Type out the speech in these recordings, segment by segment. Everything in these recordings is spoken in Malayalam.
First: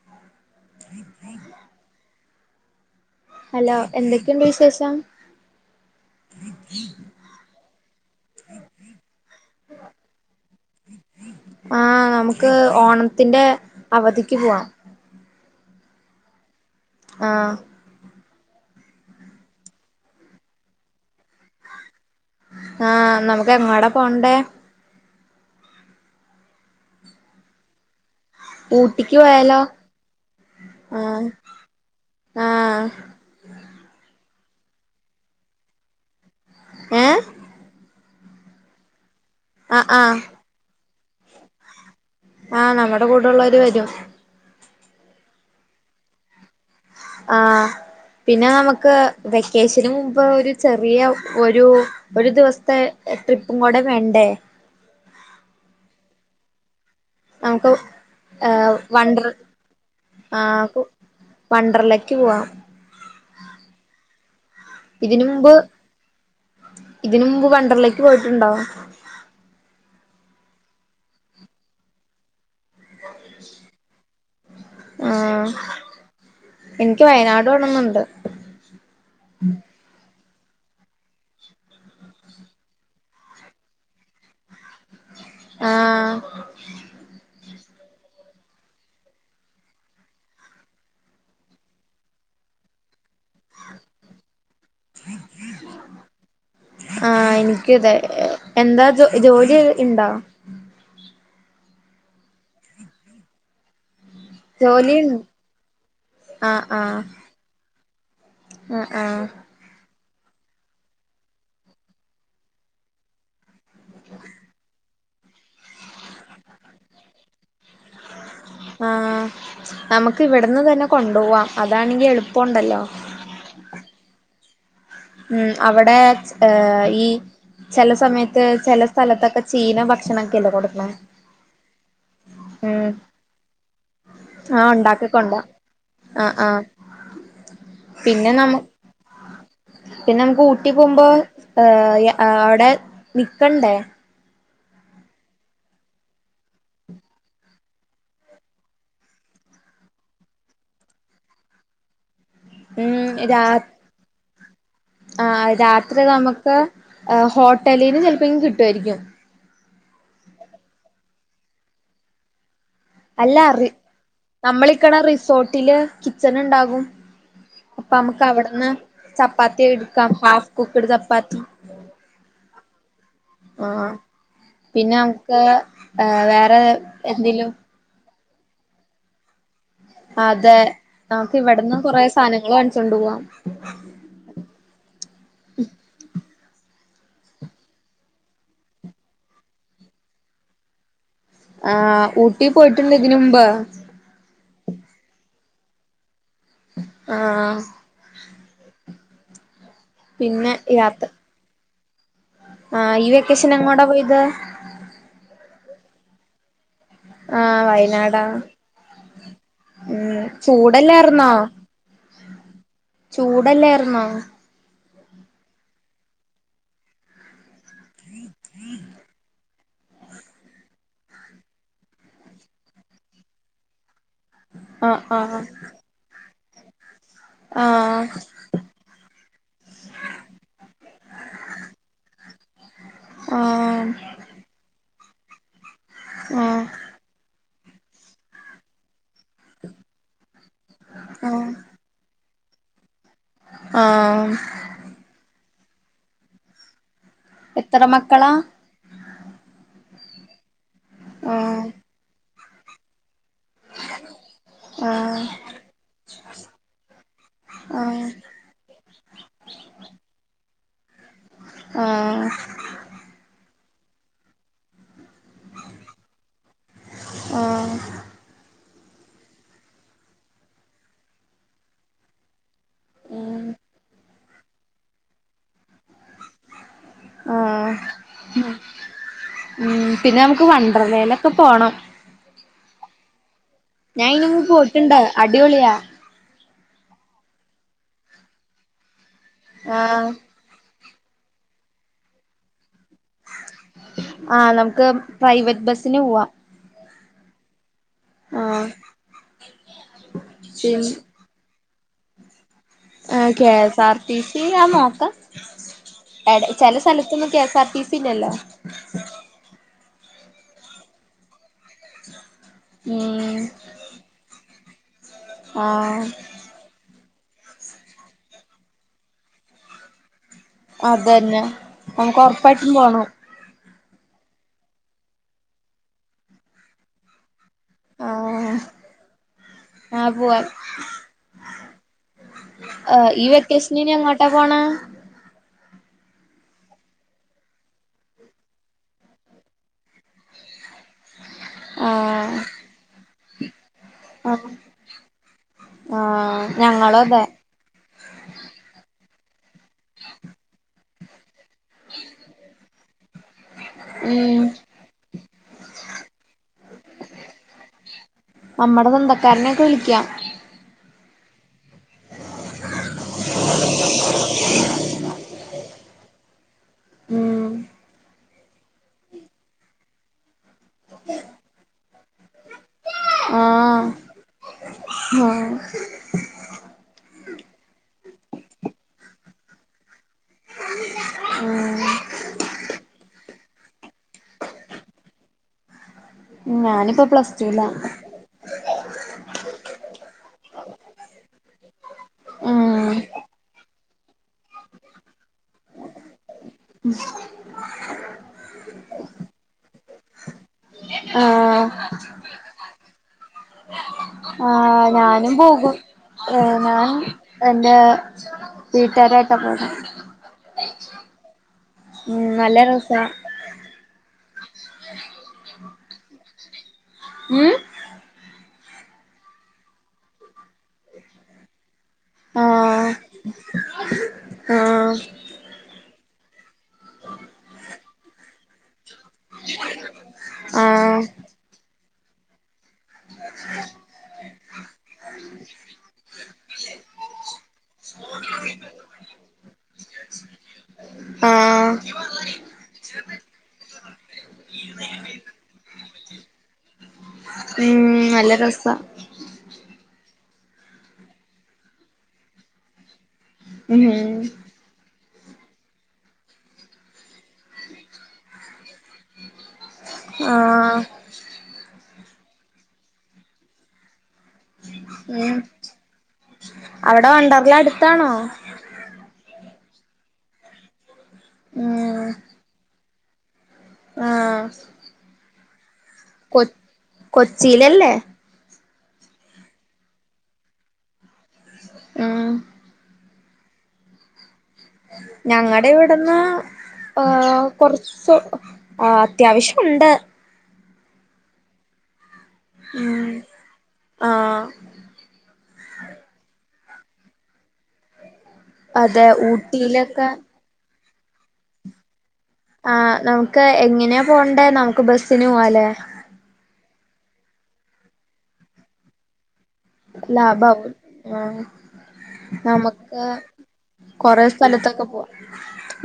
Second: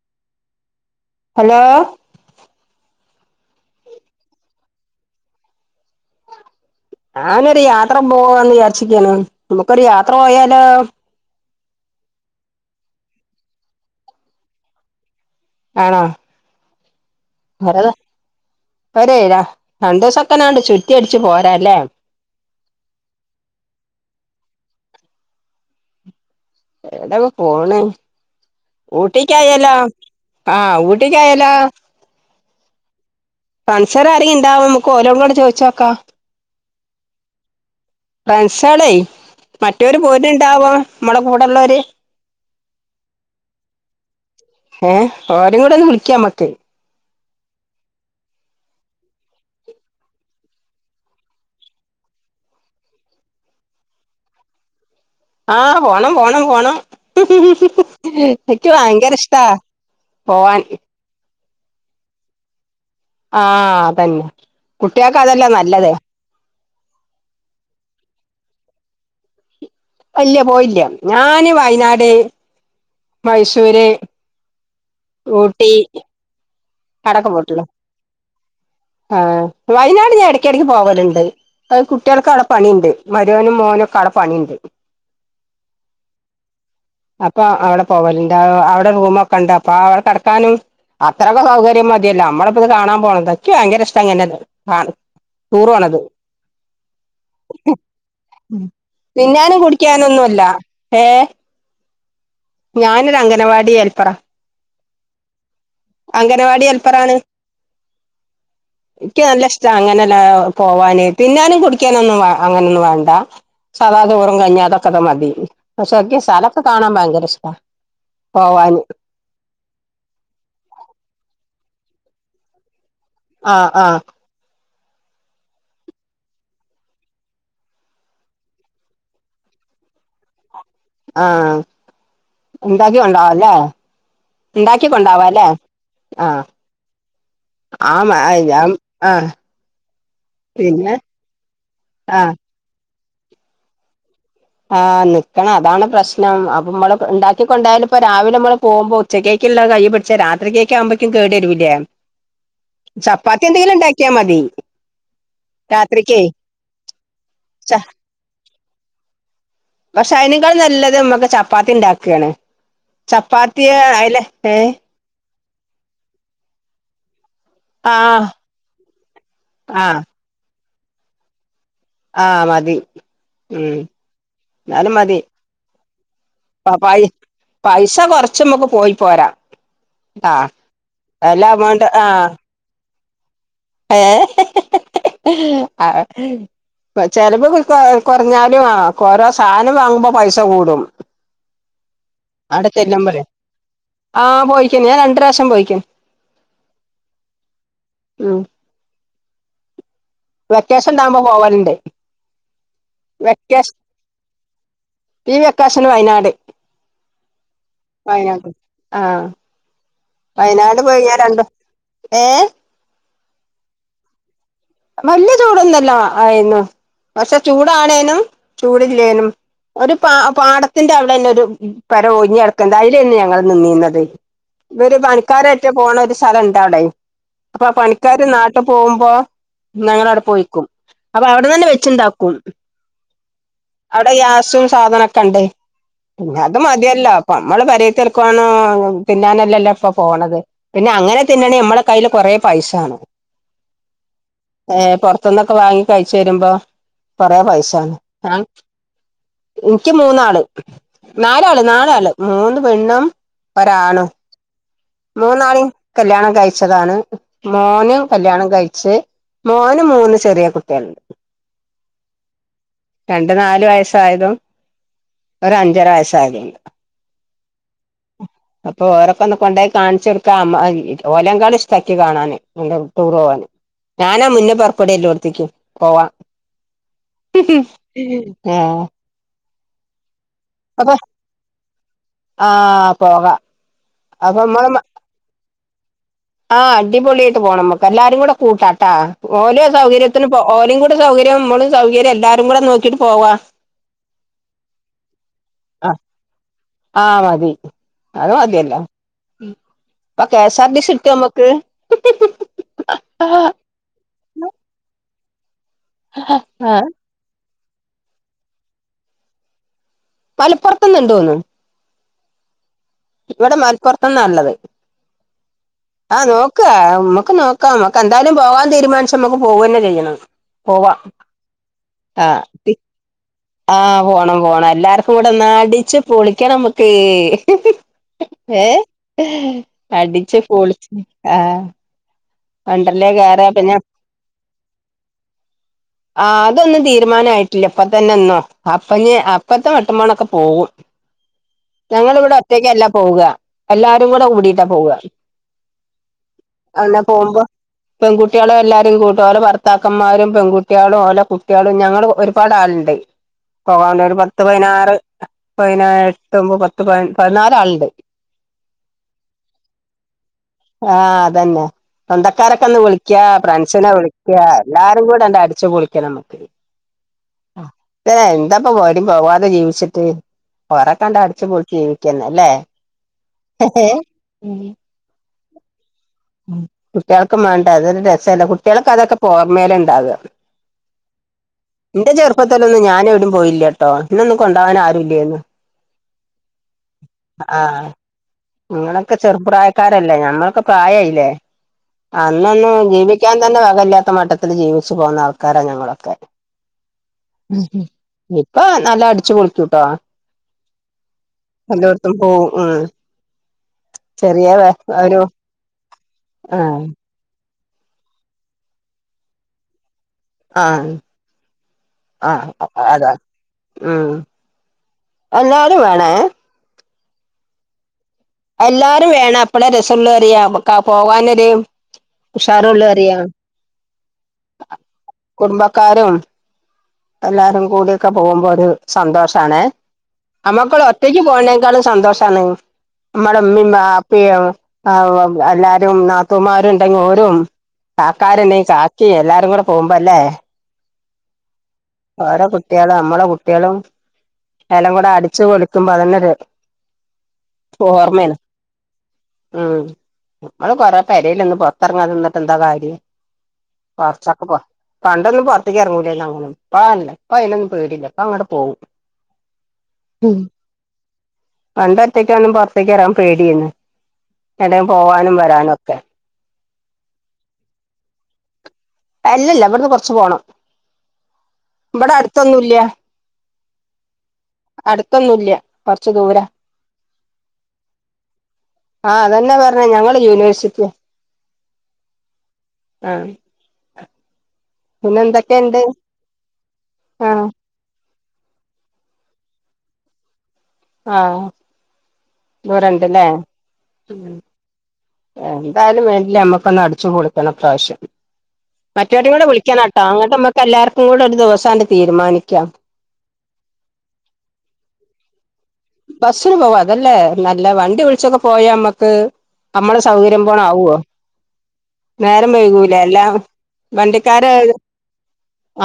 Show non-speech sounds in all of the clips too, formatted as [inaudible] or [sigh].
[inaudible] ഹലോ ഹലോ എന്തൊക്കെണ്ട് വിശേഷം? ഞാനൊരു യാത്ര പോവാന്ന് വിചാരിച്ച്ക്യാണ് നമുക്കൊരു യാത്ര പോയാലോ? ആഹ് അമ്ക്ക് ഓണത്തിന്റെ അവധിക്ക് പോവാം ആഹ് ആഹ് ഒരെ ര രണ്ടു ദിവസത്തിനാണ്ട് ചുറ്റയടിച്ച് പോരാല്ലോ ഹാ നമുക്കെങ്ങോട പോണ്ടേ? എവ്ടെങ് പോണേ ഊട്ടിക്ക് പോയാലോ ഊട്ടിക്കായാല്ലോ ആഹ് ഊട്ടിക്കായാല്ലോ? ആഹ് കൺസർ ആരും ഇണ്ടാവും നമുക്ക് ഒരേം കൂടെ ചോദിച്ച് നോക്കാം? ഏഹ്. ഫ്രണ്ട്സുകള് ആഹ് മറ്റവര് ആഹ് പോട്ടുണ്ടാവോ നമ്മടെ കൂടെള്ളവര്? ആഹ് നമ്മടെ കൂടെയുള്ളവര് വരും. ഏഹ് ഓരേ കൂടെ ഒന്ന് വിളിക്കാ ഞമ്മക്ക്. ആഹ് പിന്നെ നമുക്ക് വെക്കേഷന് മുമ്പ് ഒരു ചെറിയ ഒരു. ഒരു ദിവസത്തെ ട്രിപ്പും കൂടെ വേണ്ടേ? ആഹ് പോണം പോണം പോണം. നമുക്ക് എനിക്ക് ഏഹ് ഭയങ്കര വണ്ടർ ഇഷ്ടാ പോവാൻ. വണ്ടറിലേക്ക് പോവാ. ആഹ് അതന്നെ. കുട്ടികൾക്ക് ഇതിന് അതല്ലേ മുമ്പ് നല്ലത് ഇതിന് മുമ്പ് വണ്ടറിലേക്ക് പോയിട്ടുണ്ടോ? ഇല്ല പോയില്ല ഞാന് വയനാട്, മൈസൂര് ആഹ് ഊട്ടി. എനിക്ക് അവിടെ ഒക്കെ വയനാട് പോയിട്ടുള്ളു പോണംന്നുണ്ട് ആഹ് വയനാട് ഞാൻ ഇടക്കിടക്ക് പോവലുണ്ട്. അത് കുട്ടികൾക്ക് അവിടെ പണിയുണ്ട് മരിമോനും, മോനൊക്കെ അവിടെ പണിയുണ്ട്. ആഹ്. അപ്പൊ അവിടെ പോവലിണ്ട് അവിടെ റൂമൊക്കെ ഉണ്ട് അപ്പൊ അവടെ കിടക്കാനും അത്ര ഒക്കെ സൗകര്യം മതിയല്ലോ നമ്മളിപ്പം ഇത് കാണാൻ പോണതല്ലേ. എനിക്ക് ഭയങ്കര ഇഷ്ടാ ഇങ്ങനെ ടൂറ് പോണത്. ആഹ് എനിക്കും അതെ എന്താ ജോ ജോലി തിന്നാനും ഇണ്ടോ കുടിക്കാനൊന്നു അല്ല ഏഹ്. ഞാനൊരു അംഗനവാടി ഹെൽപ്പറാ ജോലി ആഹ് അംഗനവാടി ആഹ് ഹെൽപ്പറാണ്. ആഹ് ആഹ് എനിക്ക് നല്ല ഇഷ് ടാ അങ്ങനെല്ലാം പോവാന് തിന്നാനും കുടിക്കാനൊന്നും അങ്ങനൊന്നും വേണ്ട. സദാ ചോറും, കഞ്ഞി അതൊക്കെ മതി പക്ഷെ യ്ക്ക് സ്ഥലൊക്കെ കാണാൻ ഭയങ്കര ഇഷ്ടാ. പോവാന് ആഹ് നമുക്ക് ഇവിടുന്ന് തന്നെ കൊണ്ടു പോവാം അതാണെങ്കി എളുപ്പുണ്ടല്ലോ. ആഹ് ആഹ്. ഉം അവിടെ ഏ ഈ ചില സമയത്ത് ചില സ്ഥലത്തൊക്കെ ചീന ഭക്ഷണൊക്കെ അല്ലെ കൊടുക്കണേ. ആഹ്. ഉം ഉണ്ടാക്കിക്കൊണ്ടോവലെ ആഹ് ഉണ്ടാക്കിക്കൊണ്ടോ ഉണ്ടാക്കിക്കൊണ്ടോവലെ ആഹ്. പിന്നെ നമ്മ ആഹ് [unintelligible] ആഹ്. പിന്നെ നമ്മുക്ക് ഊട്ടി പിന്നെ പോകുമ്പോ ആഹ് അവിടെ നിക്കണ്ടേ? ആഹ് നിക്കണം അതാണ് പ്രശ്നം അപ്പൊ നമ്മള് ഇണ്ടാക്കിക്കൊണ്ടായാല് ഇപ്പോ രാവിലെ നമ്മള് പോവുമ്പോ ഉച്ചക്കോക്കുള്ളത് കൈ പിടിച്ചാ രാത്രി കേക്ക് ആകുമ്പഴേക്കും കേട് വരൂലെ. ഉം രാ ചപ്പാത്തി എന്തെങ്കിലും ഇണ്ടാക്കിയാ മതി. ആഹ് രാത്രി രാത്രിക്ക് നമ്മക്ക് ഹോട്ടലിന്ന് ചെലപ്പോങ്കില് കിട്ടുവായിരിക്കും. പക്ഷേ അയിനേക്കാളും നല്ലത് നമ്മക്ക് ചപ്പാത്തി ഇണ്ടാക്കാണ്. അല്ല റി ഏ നമ്മള് നിക്കണ റിസോർട്ടില്. കിച്ചണ് ഉണ്ടാകും അപ്പൊ നമ്മക്ക് ആഹ് അവിടന്ന് ചപ്പാത്തി ആഹ് ഇട്ക്കാം ഹാഫ്. കുക്ക്ട് ചപ്പാത്തി. ആഹ് മതി. ഉം ആഹ് എന്നാലും പിന്നെ മതി ഞമ്മക്ക് ഏഹ് വെറെ പൈ എന്തേലും. പൈസ കൊറച്ച് ഞമ്മക്ക് പോയി പോരാം. അതെ നമ്മക്ക് ഇവിടന്നും അമൗണ്ട് കൊറെ സാധനങ്ങള് വാങ്ങിച്ചോണ്ട് പോവാം. ഏഹ് ആഹ്. ചെലപ്പം കൊ കൊറഞ്ഞാലും ആഹ് ഓരോ സാധനം വാങ്ങുമ്പോ പൈസ കൂടും. ആഹ് ഊട്ടി അവിടെ പോയിട്ടുണ്ട് ഇതിന്ന് ചെല്ലുമ്പഴേ മുമ്പ്. ആഹ് പോയ്ക്ക്ണ് ഞാൻ രണ്ട് പ്രാവശ്യം പോയ്ക്ക്ണ്. ആഹ് ഉം പിന്നെ യാത്ര വെക്കേഷൻണ്ടാവുമ്പോ പോവല്ണ്ട് ആഹ് ഈ വെക്കേഷന് എങ്ങോട്ടാ പോയത് ഈ വെക്കോഷൻ ല് വയനാട് ആഹ് വയനാടാ വയനാട് ആഹ് ഉം വയനാട് പോയി ഞാൻ ചൂടല്ലായിരുന്നോ രണ്ട് ഏഹ് ചൂടല്ലായിറുന്നോ വല്ല്യ ചൂടൊന്നല്ല ആയിരുന്നു പക്ഷെ ചൂടാണേനും ചൂട്ല്ലേനും ഒരു പാ പാടത്തിന്റെ അവിടെ തന്നെ ഒരു പെര ഒഴിഞ്ഞ്ടക്ക്ണ്ട് അയിലേനി ഞങ്ങള് നിന്നീന്യോത് ഇവര് ആഹ് ആഹ് പണിക്കാരായിട്ട് പോണ ഒരു സ്ഥലണ്ടഔടെ അപ്പൊ ആ ആഹ് പണിക്കാര് നാട്ട് ഇപ്പ പോവുമ്പോ ഞങ്ങള് അവടെ പോയിക്കും അപ്പൊ അവിടന്നെ വെച്ച്ണ്ടാക്കും ആഹ് അവ്ടെ ഗ്യാസും സാധനക്കെണ്ട് പിന്നെ അത് ആഹ് മതില്ലോ നമ്മള് പെരോത്തേര്ക്കാണോ തിന്നാനലല്ലോ ഇപ്പൊ പോണത് പിന്നെ അങ്ങനെ തിന്നണോ ആഹ് നമ്മള് കയ്യില് കൊറെ പൈസാണം ആഹ് ഏഹ് പെറ്ത്ത്ന്നൊക്കെ വാങ്ങി കഴ്ച്ച് വരുമ്പോ കൊറെ എത്ര പൈസാണം മക്കളാ ആ ഇൻക്ക് മൂന്നാള് നാലാള് ആഹ് നാലാള് മൂന്ന് പെണ്ണും ഒരാണും ആഹ് മൂന്നാളിം കല്ല്യാണം കഴിച്ചതാണ് മോനും ആഹ് കല്യാണം കഴ്ച്ച് മോന് മൂന്ന് ചെറിയ കുട്ട്യോള്ണ്ട് ഏഹ് രണ്ട് നാല് വയസ്സായതും ഒരു അഞ്ചര വയസ്സായതുണ്ട് ആഹ് അപ്പൊ ഓരൊക്കെ ഒന്ന് കൊണ്ടോയി കാണിച്ച് കൊടുക്കാമ്മ ഓലങ്കാളും ഇഷ്ടാ ഇക്ക് കാണാന് റ്റൂറ് പോകാന് ഞാനാ മുന്നേ പെറപ്പട എല്ലോട്ത്ത്ക്കും പോവാൻ ആഹ് ആഹ് ഉം പിന്നെ നമക്ക് വണ്ട്രലേലൊക്കെ പോണം ആഹ് പോകാ ഞാൻ ഇയിന് മുമ്പ് പോയിട്ട്ണ്ട് അടിപൊളിയാ ആഹ് അടിപൊളിയായിട്ട് പോണം മക്ക് എല്ലാരുകൂടെ കൂട്ടാട്ടാ ഓലെ ആഹ് സൗകര്യത്തിലും ഓലിം കൂടി സൗകര്യം മ്മളും സൗകര്യം എല്ലാരുകൂടെ നോക്കിട്ട് പോവാ ആഹ് നമക്ക് പ്രൈവറ്റ് ആഹ് ബസിന് പോവാ ആഹ് മതി അത് മതിയല്ലോ ഇപ്പോ കെ സാർ ടി സി ആഹ് കിട്ടോമ്മക്ക് [unintelligible] എഹ് കെ, എസ്, ആർ, ടിസി, ആ നോക്കാം അടെ ചെല സ്ഥല ത്തൊന്നും കെ സാർ ടി സി ല്ലല്ലോ പലപ്പുറത്ത് ന്ന് ഇണ്ടോന്നു ഉം ഇവിടെ മലപ്പുറത്തന്നാ ഉള്ളത് ആഹ് ആ നോ ക്കാ മ്മുക്ക് നോക്കാം മ്മക്ക് എന്തായാലും പോകാൻ തീരുമാനിച്ച മ്മക്ക് പോവന്നെ ചെയ്യണം. പോവാ അതന്നെ നമക്ക് ഒറപ്പായിട്ടും ആഹ് പോണം. ആഹ് പോണം പോണം. എല്ലാർക്കും കൂടെ ഒന്ന് അടിച്ച് പൊളിക്കണ മ്മക്ക് ആഹ് ഏഹ് ആഹ് അടിച്ച് പളിച്ച് ആഹ് ഇഹ് വണ്ടർലേ ഈ കേറാ പിന്നെ വെക്കെഷന്‌ ഇനി എങ്ങോട്ടാ പോണ് ആ അതൊന്നും തീരുമാനയിട്ടില്ല ഇപ്പ തന്നെ ഒന്നും അപ്പ അപ്പത്തെ മട്ടമ്പോണൊക്കെ പോകും. [inaudible] ഞങ്ങളിവിടെ ആഹ് ഒറ്റക്കല്ല പോവ്വാ എല്ലാ രും കൂടെ ആഹ് കൂടിട്ടാ പോവ ആഹ് ഞങ്ങളും [unintelligible] അതെ പെൺകുട്ടികളും എല്ലാരും കൂട്ടും ഓലെ ഭർത്താക്കന്മാരും പെൺകുട്ടിളും ഓലെ കു കുട്ടിയാളും ഞങ്ങൾ ഒരുപാട് ആള്ണ്ട്. പോകാൻണ്ടൊ ഒരു പത്ത് ഉം പതിനാറ് പയിനാ എട്ട്മ്പ് പത്ത് പ പതിനാല് ആളുണ്ട്. അമ്മടെ സ്വന്തക്കാരനെക്കെ വിളിക്കാം. ആഹ് അതന്നെ സ്വന്തക്കാരൊക്കെ ഒന്ന് വിളിക്കാ ഫ്രണ്ട്സിനെ വിളിക്കാ എല്ലാരും കൂടെ ങ്ങട്ട് അടിച്ചു പൊളിക്കണം നമക്ക് ഉം എന്താപ്പ എവടെം പോവാതെ ജീവിച്ചിട്ട്. കൊറെ കണ്ട് അടിച്ചു പൊളിച്ച് ജീവിക്കന്ന അല്ലേ? ഏ ആഹ് ആഹ് കുട്ടികൾക്ക് മാണ്ടേ അതൊരു രസല്ലേ കുട്ടിൾക്ക് അതൊക്കെപോ ഓർമേല് ഉണ്ടാക ആഹ് എന്റെ ചെറുപ്പത്തിലെന്നും ഞാന് എവിടെ പോയില്ല ട്ടോ ഇഞ്ഞെന്നും കൊണ്ടാവാൻ ആരു ഇല്ലേന്ന് - ഞാനിപ്പ പ്ലസ്റ്റുലാ ആഹ് നിങ്ങളൊക്കെ ചെറുപ്രായക്കാരല്ലേ ഞമ്മൾക്കെ പ്രായയില്ലേ? അന്നൊന്നും ഉം ജീവിക്കാൻ തന്നെ വകയില്ലാത്ത മട്ടത്തില്ൽ ജീവിച്ചു പോകുന്ന ആൾക്കാരാ ഞങ്ങളൊക്കെ. ഉം ഇപ്പ നല്ല അടിച്ചു പൊളിച്ചുട്ടോ. ആഹ് എല്ലോടത്തും പോവും ഉം ചെറിയ വേ ആഹ് ഞാനും പോകും ഏ ഞാന് എൻ്റെ വീട്ടുകാരെ ഏട്ടമ്മാരെ ആഹ് ഉം ആഹ് നല്ല രസാ അതാ ഉം എല്ലാരും വേണേ ഉം എല്ലാരും വേണം അപ്പളെ രസള്ളു പറിയ പോകാനര് ആഹ് ഉഷാറള്ളറിയ ആഹ് കുടുംബക്കാരും എല്ലാരും കൂടിക്കെ പോകുമ്പോ ഒരു സന്തോഷാണ് നമ്മുക്ക് ആഹ് ഒറ്റയ്ക്ക് പോകണേക്കാളും സന്തോഷണ് മ്മട ഇമ്മേ വാപ്പിം എല്ലാരും നാത്തൂമാരുണ്ടെങ്കി ഓരും- കാക്കാരണ്ടങ്കി കാക്കി എല്ലാരും കൂടെ പോകുമ്പോ ല്ലേ? ആഹ് ഓരെ കുട്ടിളും നമ്മളെ കുട്ടിളും എലാം കൂടെ അടിച് പൊളിക്കുമ്പോ അതന്നെരു ഉം നല്ല ഓർമയാണ്. രസാ ഉം നമ്മള് കൊറെ പരെൽ ഒന്ന് പൊറത്തിറങ്ങാതി നിന്നിട്ട് എന്താ കാര്യം. ഉം കുറച്ചൊക്കെ പോ പണ്ടൊന്നും പുറത്തേക്ക് ഇറങ്ങൂലന്ന അങ്ങനും. പ്പതല്ല പ്പ അതിനൊന്നും പേടില്ല അപ്പൊ അങ്ങട്ട് പോകും ആഹ് പണ്ട് ഒറ്റക്കൊന്നും പുറത്തേക്ക് ഇറങ്ങൻ പേടിയന്ന് എവിടേും പോവാനും ഉം വരാനും ഒക്കെ അവിടെ വണ്ടർല അടുത്താണോ? അ അല്ലല്ല ഇവിടുന്ന് കുറച്ച് പോണം ഉം ഇവിടെ അടുത്തൊന്നുംല്ല ആഹ് അടുത്തൊന്നുംല്ല കൊറച്ച് ദൂര കൊ കൊച്ചിയിലല്ലേ ആഹ് അതന്നെ പറഞ്ഞേ ഞങ്ങള് യൂണിവേഴ്സിറ്റിയെ ഉം ആഹ് ഞങ്ങളടെ എന്തൊക്കെയുണ്ട് ഇവിടുന്ന് ആ ഹ കുറച്ച് അത്യാവശ്യം ഉണ്ട് ആഹ് ഉം ദൂരണ്ടല്ലേ ആഹ് എന്തായാലും വേണ്ട നമ്മുക്കൊന്ന് അടിച്ചച്ച് പൊളിക്കണം ഈപ്രാവശ്യം അതെ മറ്റവരും കൂടെ വിളിക്കാൻ കേട്ടോ ഊട്ടിയിലൊക്കെ അങ്ങോട്ട് നമ്മുക്ക് എല്ലാവർക്കും കൂടെ ഒരു ദിവസം തീരുമാനിക്കും ആഹ് നമുക്ക് എങ്ങനെയാ പോവണ്ടേ നമുക്ക് ബസ്സിന് പോവാല്ലേ ബസ്സിന് പോവാ അതല്ലേ നല്ല വണ്ടി വിളിച്ചൊക്കെ പോയാ നമ്മക്ക് നമ്മളെ സൗകര്യം പോണ ലാഭാവും ആവോ ആഹ് നേരം വൈകൂലേ നമുക്ക് എല്ലാം കൊറെ വണ്ടിക്കാര് സ്ഥലത്തൊക്കെ പോവാ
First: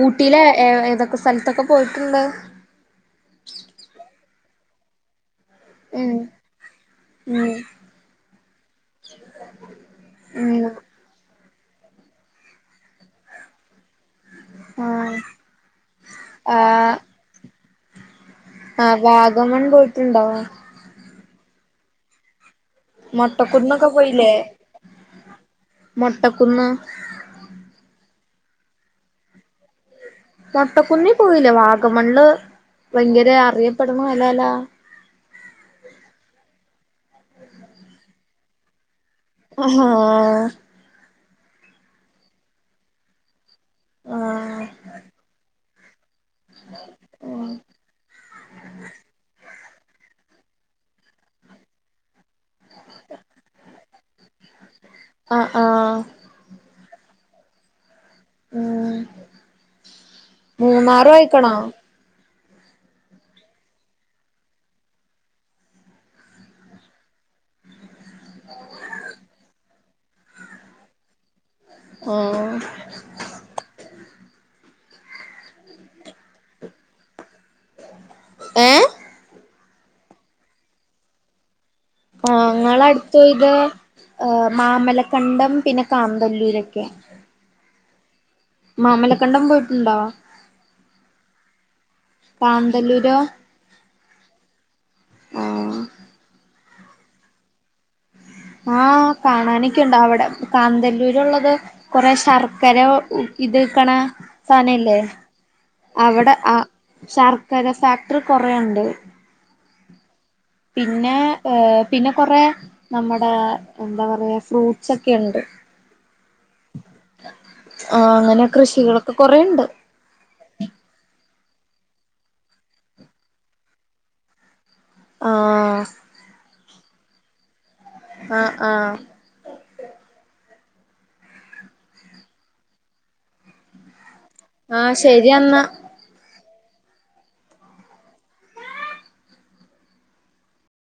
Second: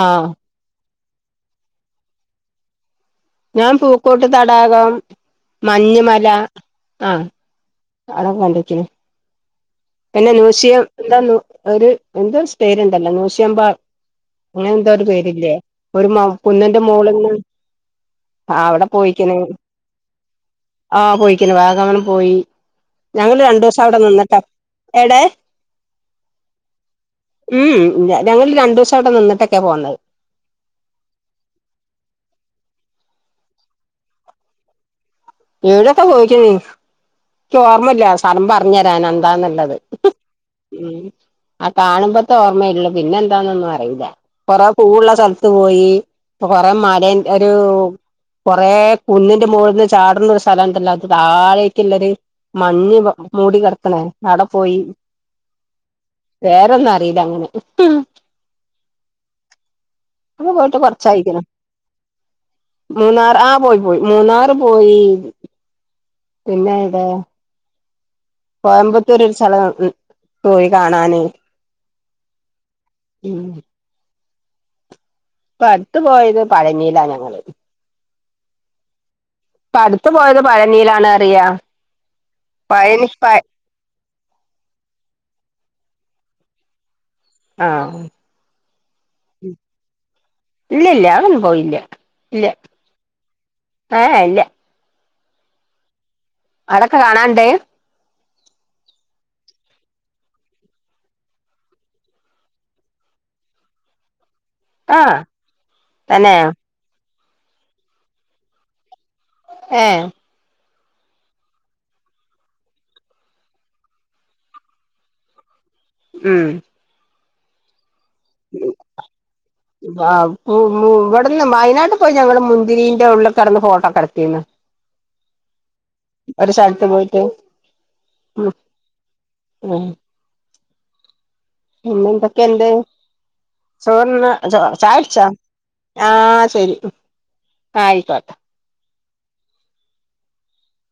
ആ ഊട്ടിലെ ഏ ഏതൊക്കെ സ്ഥലത്തൊക്കെ പോയിട്ടുണ്ട് ഞാൻ പൂക്കോട്ട് തടാകം ഉം മഞ്ഞുമല ആഹ് ഉം [unintelligible] പിന്നെ ഉം നൂശിയ എന്താ ഒരു എന്ത് സ്പേര്ണ്ടല്ലോ നോശിയുമമ്പോ അങ്ങനെ എന്താ ഒരു ആഹ് പേരില്ലേ ഒരു മ കുന്നിന്റെ മോളില്. ആഹ വാഗമൺ പോയിട്ടുണ്ടോ? ആഹ് പോയിക്കന് വാഗമനം പോയി ഞങ്ങള് രണ്ടു ദിവസം അവിടെ നിന്നിട്ടാ എടെ മട്ടക്കുന്ന്. ഉം ല ഞങ്ങള് രണ്ട് ദിവസം അവിടെ നിന്നിട്ടക്കെ പോന്നത്. മുട്ടക്കുന്നി പോയില്ലേ വാഗമണ്ള് ഭയങ്കര അറിയപ്പെടുന്ന സഥ ലല്ലാ എവിടൊക്ക പോയിക്ക്ണ് എനിക്ക് ഓർമ്മല്ല സ്ഥലം പറഞ്ഞഞ് തരാൻ അതാ നല്ലത് ആഹ് ഉ ആ കാണുമ്പത്തെ ഓർമ്മയിള്ളൂ പിന്നെ എന്താന്നൊന്നും അറിയില്ല കൊറ ആഹ് പൂവ്ള്ള സ്ഥലത്ത് പോയി. കൊറെ മര ഒരു കൊറ കുന്നിന്റെ മോളന്ന്ക് ചാടുന്നൊരു സ്ഥലംല്ല അത് താഴേക്ക് ളര് മഞ്ഞ് മൂടി കിടക്ണേ അവിടെ പോയി ആ ആഹ് പോര്ന്നും അറിയില്ല അങ്ങനെ ഉം അപ്പൊ പോയിട്ട് മൂന്നാറ് കൊറച്ചായിക്ക്ണ് പോയിക്കണോ? മോന്നാർ ആ പോയി പോയി മൂന്നാർ പോയി പിന്നെ എവിടൊ കോയമ്പത്തൂർ ഒരു സ്ഥല പോയി കാണാന് ആഹ് ഉം ഇപ്പ അടുത്ത പോയത് പഴനിയിലാ ഞങ്ങള് ഏ ടുത്തത്ത് പോയത് പഴനീലാണ് അറിയ ആ ങ്ങളടുത്തു ഇത് മാമലക്കണ്ടം പിന്നെ കാന്തല്ലൂര് രൊക്കെ ആഹ് മാമലക്കണ്ണ്ടം പോയിട്ടുണ്ടോ ഇല്ലല്ല അങ്ങനെ പോയില്ല ഇല്ല കാന്തല്ലൂരോ ആഹ് ഇല്ല ആഹ് അവിടൊക്കെ കാണാണ്ട്. ആഹ് കാണാനൊക്കെയുണ്ട് അവിടെ കാന്തല്ലൂരുള്ളത്. കൊറെേ ശർക്കര ഇത്ക്കണ സനല്ലേ ആ അവിടെ തന്നെ ആ ശർക്കര ഫാക്ടറി കുറെേുണ്ട് ആഹ് പിന്നെ ഏ പിന്നെ കൊറെ നമ്മുടെ എന്താ പറയാ ഫ്രൂട്ട്സ് ഒക്കെ ഉണ്ട്. ഉം ആ അങ്ങനെ കൃഷികളൊക്കെ കൊറെുണ്ട്. ഇവിടുന്ന് വയനാട്ട് പോയി ഞങ്ങള് മുന്തിരിൻ ഉള്ളിക്കെ ഇടന്ന് ഫോട്ടോക്കെ എടത്തിന്ന്. ആഹ് ഒരു സ്ഥലത്ത് പോയിററ് ആഹ് ആഹ് ഓ പിന്നെന്തൊക്കെ എന്ത് ചോറിന്ന് ആഹ് ചായ കുടിചോ ശരി എന്നാ ആഹ് ശരി ആയിക്കോട്ടെ